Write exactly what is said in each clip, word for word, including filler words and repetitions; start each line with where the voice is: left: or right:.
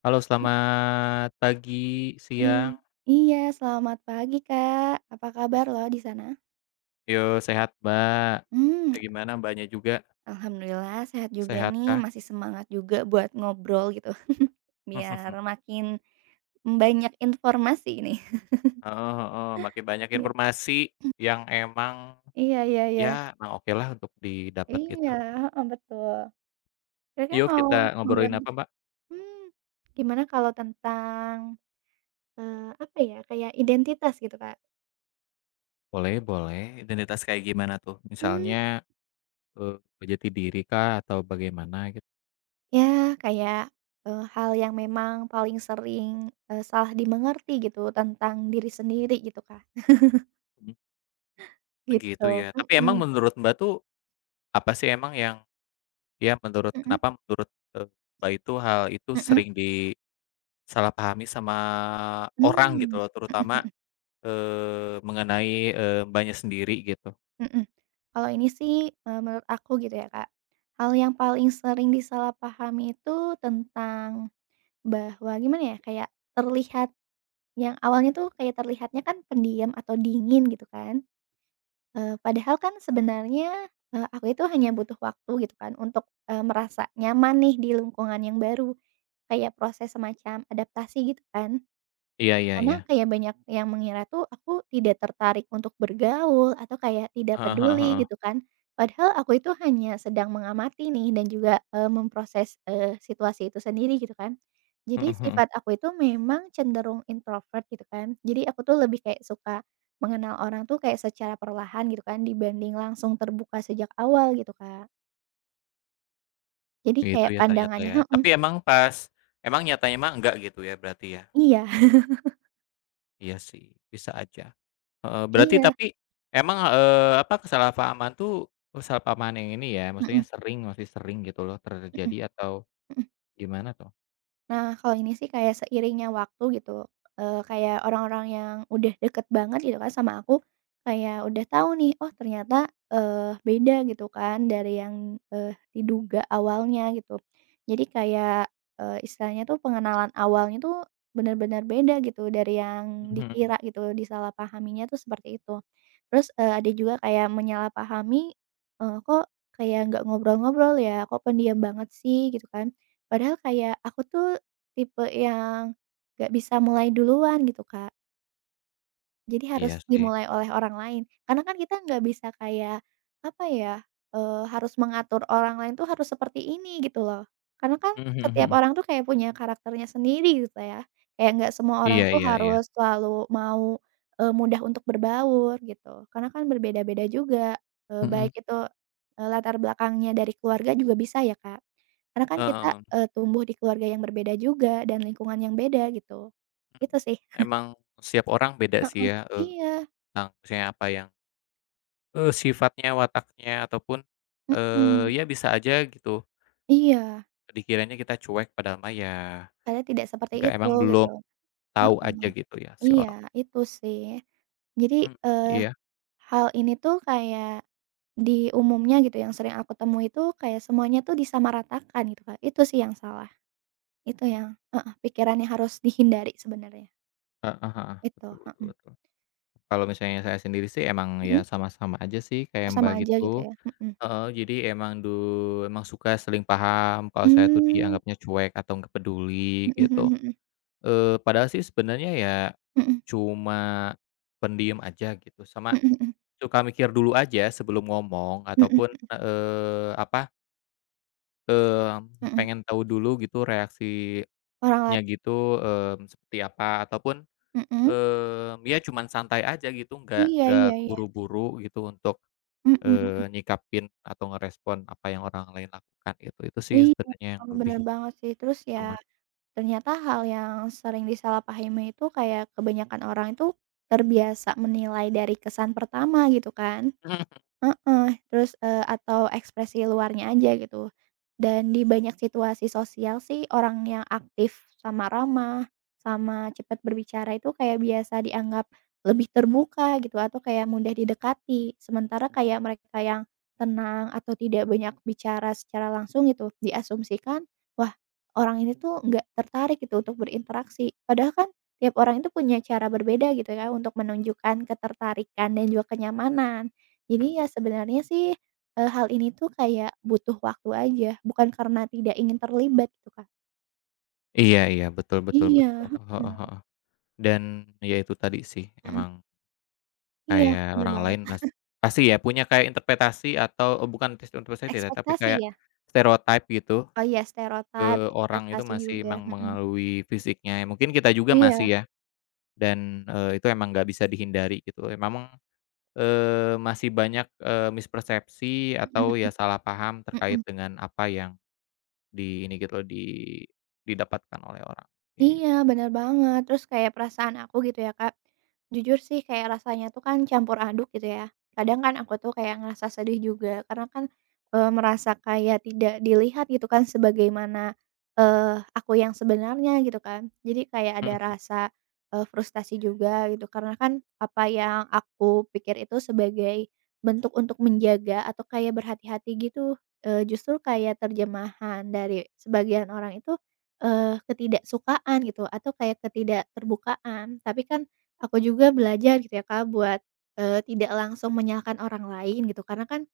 left: Halo,
right: I
left: selamat pagi,
right: i
left: siang.
right: iya, selamat pagi, Kak. Apa kabar loh di sana?
left: Yo, sehat, Mbak.
right: Mmm,
left: Kayak gimana Mbaknya juga,
right: Alhamdulillah sehat juga
left: sehat
right: nih,
left: kah?
right: masih semangat juga buat ngobrol gitu, biar makin banyak informasi nih.
left: Heeh heeh, makin banyak
right: Iya.
left: informasi yang emang,
right: Iya iya iya.
left: ya emang oke lah untuk didapat gitu.
right: Iya, heeh, betul. Kira-kira
left: Yuk
right: mau
left: kita ngobrolin
right: ngobrolin
left: apa, Mbak?
right: mmm, gimana kalau tentang, eee, apa ya, kayak identitas gitu, Kak?
left: Boleh boleh, identitas kayak gimana tuh?
right: Mmm.
left: Misalnya, eee, jati diri kah atau bagaimana gitu?
right: Ya, kayak, eee, hal yang memang paling sering, eee, salah dimengerti gitu tentang diri sendiri gitu, Kak,
left: Mhm, oh gitu
right: gitu.
left: ya. Tapi emang
right: Mhm,
left: menurut Mbak tuh, apa sih emang yang ya menurut
right: mhm
left: kenapa menurut, eee, Mbak itu hal itu
right: mhm,
left: sering di salah pahami sama
right: mmm, mhm
left: orang gitu
right: mhm
left: loh, terutama,
right: mhm.
left: eee, mengenai, eee, Mbaknya sendiri gitu.
right: Kalau ini sih, eee, menurut aku gitu ya, Kak, hal yang paling sering disalahpahami itu tentang bahwa gimana ya, kayak terlihat yang awalnya tuh kayak terlihatnya kan pendiam atau dingin gitu kan. Eee, padahal kan sebenarnya, eee, aku itu hanya butuh waktu gitu kan untuk, eee, merasa nyaman nih di lingkungan yang baru, kayak proses semacam adaptasi gitu kan.
left: Iya iya iya.
right: Karena kayak banyak yang mengira tuh aku tidak tertarik untuk bergaul atau kayak tidak
left: Heeh heeh
right: peduli
left: heeh.
right: gitu kan. Padahal aku itu hanya sedang mengamati nih dan juga, eee, memproses, eee, situasi itu sendiri gitu kan.
left: Mhm
right: Jadi
left: mhm.
right: sifat aku itu memang cenderung introvert gitu kan. Jadi aku tuh lebih kayak suka mengenal orang tuh kayak secara perlahan gitu kan dibanding langsung terbuka sejak awal gitu, Kak. Jadi
left: Gitu
right: kayak
left: ya ternyata
right: pandangannya.
left: ya.
right: Mhm,
left: Tapi emang pas emang nyatanya mah enggak gitu ya berarti ya?
right: iya.
left: Iya sih, bisa aja. Heeh, berarti
right: Iya,
left: tapi emang, eee, apa, kesalahpahaman tuh kesalahpahaman yang ini ya, maksudnya
right: mhm
left: sering masih sering gitu loh
right: mhm mhm.
left: terjadi atau gimana tuh?
right: Nah, kalau ini sih kayak seiringnya waktu gitu, eee, kayak orang-orang yang udah deket banget gitu kan sama aku, kayak udah tahu nih, oh ternyata, eee, beda gitu kan dari yang, eee, diduga awalnya gitu. Jadi kayak, eee, istilahnya tuh pengenalan awalnya tuh benar-benar beda gitu dari yang
left: Mhm.
right: dikira gitu, disalahpahaminya tuh seperti itu. Terus, eee, ada juga kayak menyalahpahami, eee, "Kok kayak nggak ngobrol-ngobrol ya? Kok pendiam banget sih?" Gitu kan. Padahal kayak aku tuh Tipe yang nggak bisa mulai duluan gitu, Kak. Jadi
left: Iya
right: harus
left: sih.
right: dimulai oleh orang lain. Karena kan kita nggak bisa kayak, apa ya, eee, harus mengatur orang lain tuh harus seperti ini gitu loh. Karena kan
left: Mhm mhm
right: setiap
left: mhm.
right: orang tuh kayak punya karakternya sendiri gitu ya. Kayak nggak semua orang
left: Iya
right: tuh
left: iya iya.
right: harus selalu mau, eee, mudah untuk berbaur gitu. Karena kan berbeda-beda juga, eee,
left: Mhm.
right: baik itu, eee, latar belakangnya dari keluarga juga bisa ya, Kak. Karena kan kita,
left: Heeh.
right: eee, tumbuh di keluarga yang berbeda juga dan lingkungan yang beda gitu.
left: Mmm,
right: Itu sih.
left: emang setiap orang beda sih
right: Heeh.
left: ya, eee,
right: Iya.
left: tentang misalnya apa yang, eee, sifatnya, wataknya, ataupun, eee,
right: Mhm,
left: ya bisa aja gitu
right: iya,
left: dikiranya kita cuek padahal mah ya
right: saya tidak seperti
left: enggak,
right: itu
left: emang belum
right: gitu,
left: tahu aja
right: heeh,
left: gitu ya si orang.
right: iya, itu sih. Jadi,
left: Mmm,
right: eee,
left: iya,
right: hal ini tuh kayak di umumnya gitu yang sering aku temui itu kayak semuanya tuh disamaratakan gitu, Kak, itu sih yang salah, itu yang heeh, pikirannya harus dihindari sebenarnya,
left: heeh heeh,
right: itu,
left: betul betul
right: mhm,
left: betul. Kalau misalnya saya sendiri sih emang
right: mhm,
left: ya sama-sama aja sih kayak
right: oh sama
left: Mbak
right: aja gitu
left: gitu,
right: ya? Mhm,
left: heeh, jadi emang du emang suka seling paham kalau saya tuh
right: mmm,
left: dianggapnya cuek atau nggak peduli
right: mhm
left: gitu.
right: mhm
left: Eee, padahal sih sebenarnya ya
right: mhm,
left: cuma pendiam aja gitu, sama
right: mhm, mhm
left: suka mikir dulu aja sebelum ngomong
right: mhm,
left: ataupun, eee, apa, mmm,
right: mhm mhm,
left: pengen tahu dulu gitu reaksinya
right: orang lain,
left: gitu, mmm, seperti apa ataupun,
right: mhm,
left: eee, ya cuman santai aja gitu nggak
right: iya
left: nggak
right: iya iya,
left: keburu-buru gitu untuk,
right: mhm mhm.
left: eee, nyikapin atau ngerespon apa yang orang lain lakukan gitu. Itu sih
right: Iya,
left: sebenarnya yang
right: mmm,
left: lebih
right: bener banget sih. Terus ya.
left: utama.
right: Mhm. Ternyata hal yang sering disalahpahami itu kayak kebanyakan orang itu terbiasa menilai dari kesan pertama gitu kan. Heeh, terus, eee, atau ekspresi luarnya aja gitu. Dan di banyak situasi sosial sih orang yang aktif sama ramah, sama cepat berbicara itu kayak biasa dianggap lebih terbuka gitu atau kayak mudah didekati. Sementara kayak mereka yang tenang atau tidak banyak bicara secara langsung gitu diasumsikan, "Wah, orang ini tuh nggak tertarik gitu untuk berinteraksi." Padahal kan tiap orang itu punya cara berbeda gitu ya untuk menunjukkan ketertarikan dan juga kenyamanan. Jadi ya sebenarnya sih, eee, hal ini tuh kayak butuh waktu aja, bukan karena tidak ingin terlibat gitu, Kak.
left: Iya iya, betul betul
right: Iya,
left: betul, heeh
right: heeh,
left: heeh. Dan, ya itu tadi sih,
right: mhm.
left: emang
right: Iya,
left: kayak
right: bener
left: orang
right: banget,
left: lain mas pasti ya punya kayak interpretasi atau eee, bukan tes interpretasi ya, tapi
right: ekspektasi
left: kayak
right: ya?
left: stereotype gitu
right: Oh iya, stereotip,
left: ke orang itu
right: ekspektasi
left: masih
right: juga,
left: emang
right: mhm.
left: mempengaruhi fisiknya. Ya, mungkin kita juga
right: Iya.
left: masih ya, dan, eee, itu emang nggak bisa dihindari gitu. Ya memang, eee, masih banyak, eee, mispersepsi
right: Mhm
left: atau ya salah paham
right: mhm,
left: terkait
right: mhm.
left: dengan apa yang di ini gitu loh, di didapatkan oleh orang, gitu.
right: Iya, bener banget. Terus kayak perasaan aku gitu ya, Kak, jujur sih kayak rasanya tuh kan campur aduk gitu ya. Kadang kan aku tuh kayak ngerasa sedih juga karena kan, eee, merasa kayak tidak dilihat gitu kan sebagaimana, eee, aku yang sebenarnya gitu kan. Jadi kayak ada rasa, eee, frustasi juga gitu karena kan apa yang aku pikir itu sebagai bentuk untuk menjaga atau kayak berhati-hati gitu, eee, justru kayak terjemahan dari sebagian orang itu Eee, ketidaksukaan gitu atau kayak ketidakterbukaan. Tapi kan aku juga belajar gitu ya, Kak, buat, eee, tidak langsung menyalahkan orang lain gitu karena kan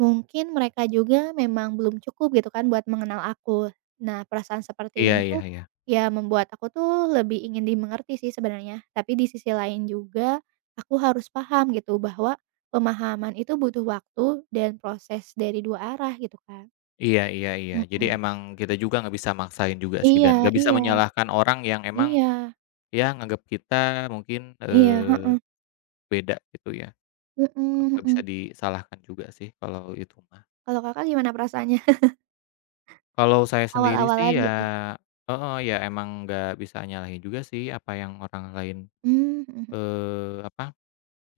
right: mungkin mereka juga memang belum cukup gitu kan buat mengenal aku. Nah, perasaan seperti
left: Iya
right: ini
left: iya
right: tuh
left: iya.
right: ya membuat aku tuh lebih ingin dimengerti sih sebenarnya. Tapi di sisi lain juga aku harus paham gitu bahwa pemahaman itu butuh waktu dan proses dari dua arah gitu, Kak.
left: Iya iya iya. Jadi
right: Mhm.
left: emang kita juga nggak bisa maksain juga sih
right: Iya
left: dan nggak bisa
right: iya
left: menyalahkan orang yang emang,
right: iya
left: ya nganggap kita mungkin,
right: iya,
left: eee,
right: heeh.
left: beda gitu ya.
right: Mhm
left: Kalau nggak
right: mhm.
left: bisa disalahkan juga sih kalau itu mah.
right: Kalau Kakak gimana perasaannya?
left: Kalau saya sendiri
right: Awal-awalan
left: sih
right: gitu?
left: ya heeh, ya emang nggak bisa nyalahin juga sih apa yang orang lain,
right: Mmm, mhm mhm.
left: eee, apa,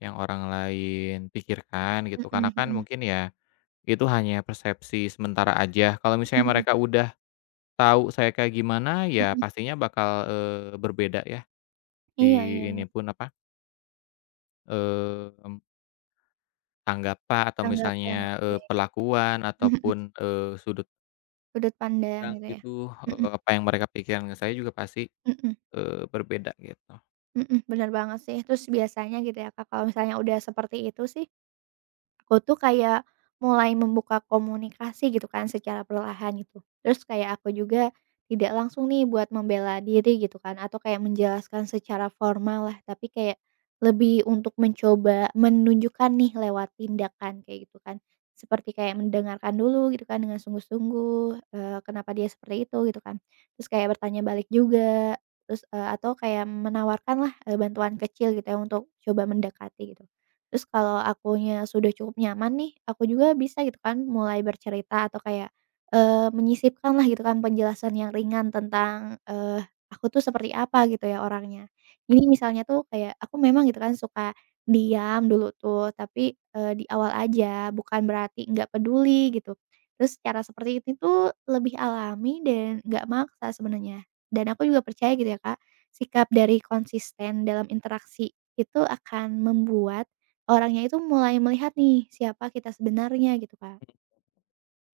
left: yang orang lain pikirkan gitu.
right: Mhm
left: Karena kan
right: mhm.
left: mungkin ya itu hanya persepsi sementara aja. Kalau misalnya
right: Mhm mhm
left: mereka udah tahu saya kayak gimana, ya
right: mhm.
left: pastinya bakal, eee, berbeda ya si
right: Iya iya iya.
left: ini pun apa, mmm, tanggapan atau
right: Tanggapan,
left: misalnya,
right: oke.
left: eee, perlakuan
right: Mhm mhm.
left: ataupun, eee, sudut
right: Sudut pandang
left: pandang
right: gitu ya?
left: gitu,
right: Mhm
left: eee, apa yang mereka pikirkan ke saya juga pasti,
right: mhm
left: eee, berbeda gitu.
right: mhm. Bener banget sih. Terus biasanya gitu ya, Kak, kalau misalnya udah seperti itu sih Aku tuh kayak mulai membuka komunikasi gitu kan secara perlahan gitu. Terus kayak aku juga tidak langsung nih buat membela diri gitu kan atau kayak menjelaskan secara formal lah, tapi kayak lebih untuk mencoba menunjukkan nih lewat tindakan kayak gitu kan. Seperti kayak mendengarkan dulu gitu kan dengan sungguh-sungguh, eee, kenapa dia seperti itu gitu kan. Terus kayak bertanya balik juga, terus, eee, atau kayak menawarkan lah, eee, bantuan kecil gitu ya untuk coba mendekati gitu. Terus kalau akunya sudah cukup nyaman nih, aku juga bisa gitu kan mulai bercerita atau kayak, eh, menyisipkan lah gitu kan penjelasan yang ringan tentang, eee, aku tuh seperti apa gitu ya orangnya. Jadi misalnya tuh kayak aku memang gitu kan suka diam dulu tuh, tapi, eee, di awal aja, bukan berarti nggak peduli gitu. Terus cara seperti itu tuh lebih alami dan nggak maksa sebenarnya. Dan aku juga percaya gitu ya, Kak, sikap dari konsisten dalam interaksi itu akan membuat Orangnya itu mulai melihat nih, siapa kita sebenarnya gitu, Kak.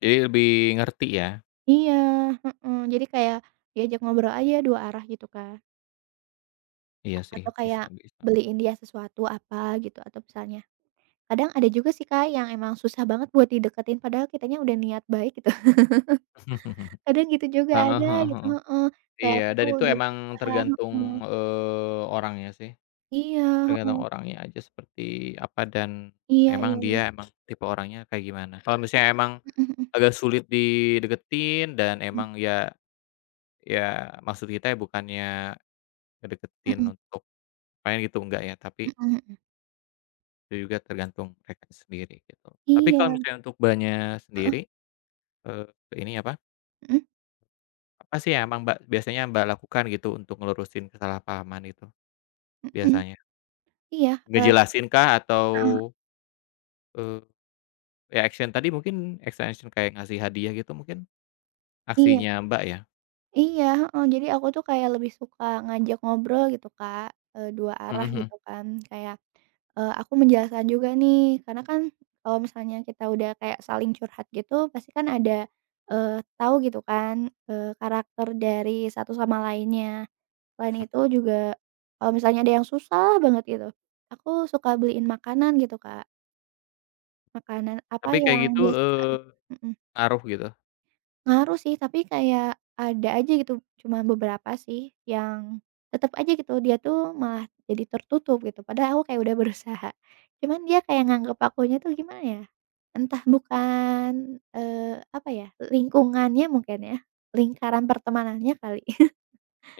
left: Jadi lebih ngerti ya.
right: Iya, heeh. Jadi kayak diajak ngobrol aja dua arah gitu, Kak.
left: Iya sih,
right: Atau
left: bisa
right: kayak
left: bisa.
right: beliin dia sesuatu apa gitu atau misalnya kadang ada juga sih, Kak, yang emang susah banget buat dideketin padahal kitanya udah niat baik gitu. Kadang gitu juga
left: Heeh
right: ada
left: heeh
right: gitu,
left: heeh.
right: heeh. Kayak
left: Iya,
right: aku
left: dan
right: tuh
left: itu
right: udah
left: emang
right: berusaha,
left: tergantung,
right: heeh.
left: eee, orangnya sih,
right: Iya,
left: tergantung
right: heeh.
left: orangnya aja seperti apa dan
right: Iya
left: emang
right: iya iya.
left: dia emang tipe orangnya kayak gimana. Kalau misalnya emang
right: Mhm
left: agak sulit dideketin dan
right: mhm
left: emang ya ya maksud kita ya bukannya ngedeketin
right: mhm.
left: untuk main gitu, enggak ya, tapi
right: Mhm mhm mhm.
left: itu juga tergantung mereka sendiri gitu. Tapi kalau
right: Iya,
left: misalnya untuk Mbaknya
right: heeh.
left: sendiri, eee, ini apa,
right: Mhm
left: apa sih yang emang Mbak biasanya Mbak lakukan gitu untuk ngelurusin kesalahpahaman itu
right: mhm.
left: biasanya?
right: Iya, eee,
left: Ngejelasin kah atau,
right: heeh,
left: eee, ya action tadi mungkin action-action kayak ngasih hadiah gitu mungkin
right: iya.
left: aksinya Mbak ya?
right: Iya, heeh, jadi aku tuh kayak lebih suka ngajak ngobrol gitu, Kak, eee, dua
left: Mhm
right: arah
left: mhm.
right: gitu kan kayak, eee, aku menjelaskan juga nih karena kan kalau misalnya kita udah kayak saling curhat gitu pasti kan ada, eee, tahu gitu kan, eee, karakter dari satu sama lainnya. Selain
left: Mmm,
right: itu juga kalau misalnya ada yang susah banget gitu, aku suka beliin makanan gitu, Kak, makanan apa
left: tapi kayak
right: yang
left: gitu,
right: dia suka
left: eee,
right: gitu. Mhm.
left: ngaruh gitu?
right: Ngaruh sih, tapi kayak ada aja gitu, cuma beberapa sih yang tetap aja gitu dia tuh malah jadi tertutup gitu, padahal aku kayak udah berusaha. Cuman dia kayak nganggep akunya tuh gimana ya, entah bukan, eee, apa ya, lingkungannya mungkin ya, lingkaran pertemanannya kali.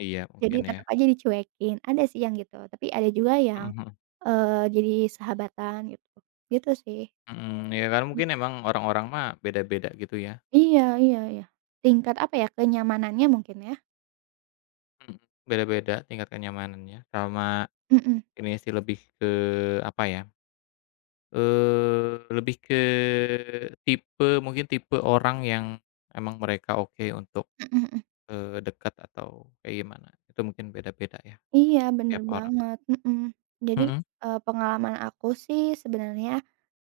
left: Iya
right: Jadi
left: mungkin ya.
right: tetap aja dicuekin, ada sih yang gitu, tapi ada juga
left: Mhm
right: yang,
left: mhm.
right: eee, jadi sahabatan gitu, gitu sih.
left: Mhm, ya kan mungkin emang orang-orang mah beda-beda gitu ya,
right: Iya iya iya, tingkat apa ya, kenyamanannya mungkin ya.
left: mhm, beda-beda tingkat kenyamanannya sama
right: Mhm,
left: ini sih lebih ke apa ya, eee, lebih ke tipe mungkin tipe orang yang emang mereka oke untuk,
right: mhm mhm.
left: eee, dekat atau kayak gimana, itu mungkin beda-beda ya
right: Iya, bener
left: tiap orang.
right: banget, mhm. Jadi,
left: Mhm,
right: eee, pengalaman aku sih sebenarnya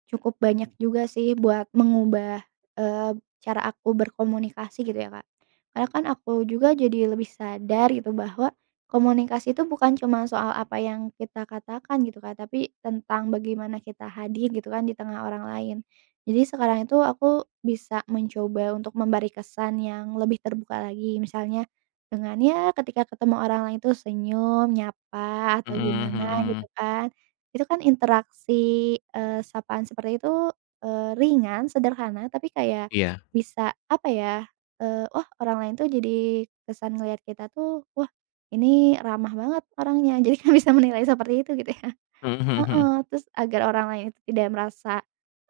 right: cukup banyak juga sih buat mengubah, eee, cara aku berkomunikasi gitu ya, Kak. Karena kan aku juga jadi lebih sadar gitu bahwa komunikasi itu bukan cuma soal apa yang kita katakan gitu, kak, tapi tentang bagaimana kita hadir gitu kan di tengah orang lain. Jadi sekarang itu aku bisa mencoba untuk memberi kesan yang lebih terbuka lagi, misalnya dengan ya ketika ketemu orang lain tuh senyum, nyapa, atau
left: mhm
right: gimana gitu
left: mhm,
right: kan. Itu kan interaksi, eee, sapaan seperti itu, eee, ringan, sederhana, tapi kayak
left: iya,
right: bisa apa ya, eee, wah, orang lain tuh jadi kesan ngelihat kita tuh, wah, ini ramah banget orangnya, jadi kan bisa menilai seperti itu gitu ya.
left: mhm mhm mhm,
right: Heeh, terus agar orang lain itu tidak merasa,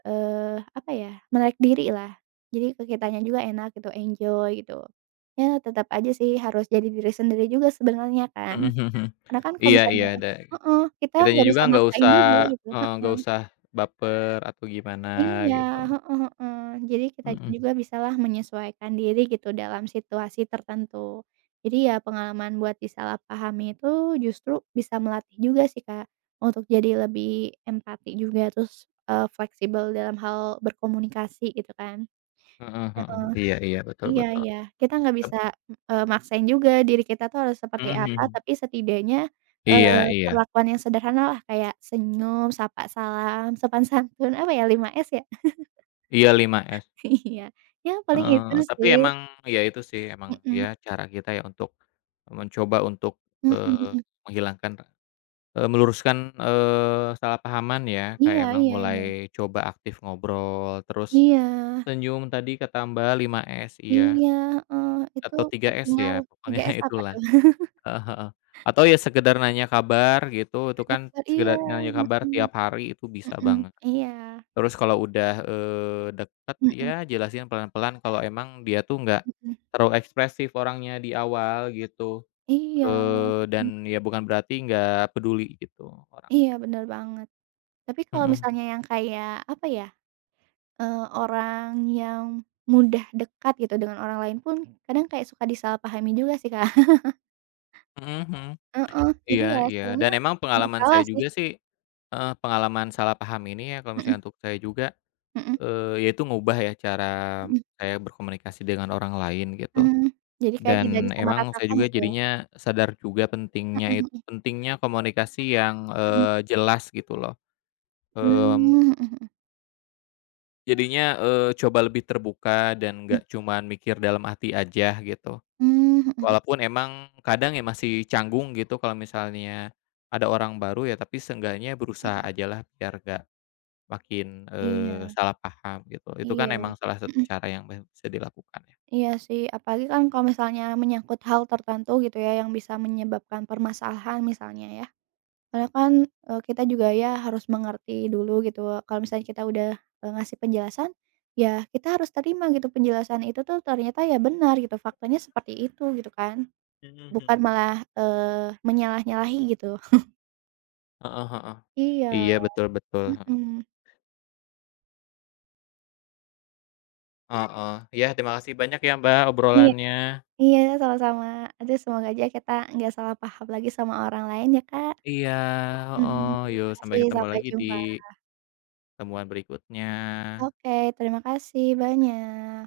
right: eee, apa ya, menarik diri lah. Jadi ke kitanya juga enak gitu, enjoy gitu. Ya tetap aja sih harus jadi diri sendiri juga sebenarnya kan.
left: mhm mhm mhm.
right: Karena kan kalau
left: Iya iya
right: misalnya
left: da
right: heeh, kita
left: kitanya
right: nggak
left: juga
right: bisa
left: nggak
right: maksain
left: usah,
right: juga gitu,
left: eee, nggak
right: heeh.
left: usah baper atau gimana
right: Iya,
left: gitu.
right: heeh heeh. Jadi kitanya
left: Mhm,
right: juga bisalah menyesuaikan diri gitu dalam situasi tertentu. Jadi ya pengalaman buat disalahpahami itu justru bisa melatih juga sih, Kak, untuk jadi lebih empati juga, terus, eee, fleksibel dalam hal berkomunikasi gitu kan.
left: mhm
right: Heeh.
left: mhm, iya iya, betul
right: Iya
left: betul.
right: iya, kita nggak
left: Tep
right: bisa, eee, maksain juga diri kita tuh harus seperti
left: mhm
right: apa,
left: mhm.
right: tapi setidaknya, eee,
left: Iya iya,
right: perlakuan yang sederhana lah kayak senyum, sapa salam, sopan santun, apa ya, lima s ya?
left: iya lima S,
right: Iya, ya paling
left: heeh,
right: itu
left: tapi
right: sih,
left: emang ya itu sih emang
right: mhm,
left: ya cara kita ya untuk mencoba untuk,
right: mhm
left: eee,
right: mhm,
left: menghilangkan, eee, meluruskan, eee, salah pahaman ya,
right: iya
left: kayak emang
right: iya iya,
left: mulai coba aktif ngobrol, terus
right: iya
left: senyum tadi kata Mbak lima S iya,
right: iya, heeh, itu
left: atau
right: pasti
left: tiga S ya
right: ngaruh, tiga
left: pokoknya
right: s apa
left: itulah,
right: tuh?
left: heeh heeh, atau ya sekedar nanya kabar gitu, itu
right: Tanya
left: kan
right: kabar iya,
left: sekedar nanya kabar
right: mhm,
left: tiap hari itu bisa
right: mhm,
left: banget.
right: iya,
left: Terus kalau udah, eee, deket,
right: mhm
left: ya jelasin pelan-pelan kalau emang dia tuh nggak
right: mhm,
left: terlalu ekspresif orangnya di awal gitu,
right: iya,
left: eee,
right: mmm,
left: dan ya bukan berarti nggak peduli gitu orang.
right: iya, bener banget. Tapi kalau
left: Mhm.
right: misalnya yang kayak, apa ya, eee, orang yang mudah dekat gitu dengan orang lain pun kadang kayak suka disalahpahami juga sih, Kak.
left: Mhm mhm.
right: Heeh, jadi
left: Iya
right: ya
left: iya, dan
right: sebenarnya
left: emang
right: serba
left: pengalaman
right: salah
left: saya
right: sih,
left: juga sih heeh, pengalaman salah paham ini ya kalau
right: mhm
left: misalnya untuk saya juga,
right: mhm
left: eee, ya ngubah ya cara
right: mhm.
left: saya berkomunikasi dengan orang lain gitu.
right: Mmm, jadi kayak tidak
left: Dan emang saya
right: disamaratakan
left: juga
right: gitu ya?
left: jadinya sadar juga pentingnya it pentingnya komunikasi yang,
right: Mhm mhm mhm.
left: eee, jelas gitu loh, mmm,
right: Mmm, mhm
left: jadinya, eee, coba lebih terbuka dan
right: mhm,
left: nggak cuman mikir dalam hati aja gitu.
right: mmm, mhm
left: Walaupun emang kadang ya masih canggung gitu kalau misalnya ada orang baru ya, tapi seenggaknya berusaha
right: mhm.
left: ajalah biar nggak makin, eee,
right: Iya
left: salah paham gitu. Itu kan
right: iya, mhm,
left: emang salah satu cara yang be bisa dilakukan ya.
right: iya sih, apalagi kan kalau misalnya menyangkut hal tertentu gitu ya yang bisa menyebabkan permasalahan misalnya ya. Karena kan, eee, kita juga ya harus mengerti dulu gitu, kalau misalnya kita udah, eee, ngasih penjelasan, ya kita harus terima gitu penjelasan itu tuh ternyata ya benar gitu, faktanya seperti itu gitu kan.
left: Mhm
right: Bukan
left: mhm.
right: malah, eee, menyalah-nyalahi gitu.
left: Heeh heeh.
right: Iya.
left: Iya betul betul.
right: Mhm.
left: Heeh. Ya terima kasih banyak ya Mbak,
right: Iya
left: obrolannya.
right: iya, sama-sama. Aduh, semoga aja kita nggak salah paham lagi sama orang lain ya, Kak.
left: Iya, heeh.
right: Mhm,
left: Yuk sampai
right: makasih,
left: ketemu
right: sampai
left: lagi di
right: jumpa.
left: temuan berikutnya.
right: Oke, terima kasih banyak.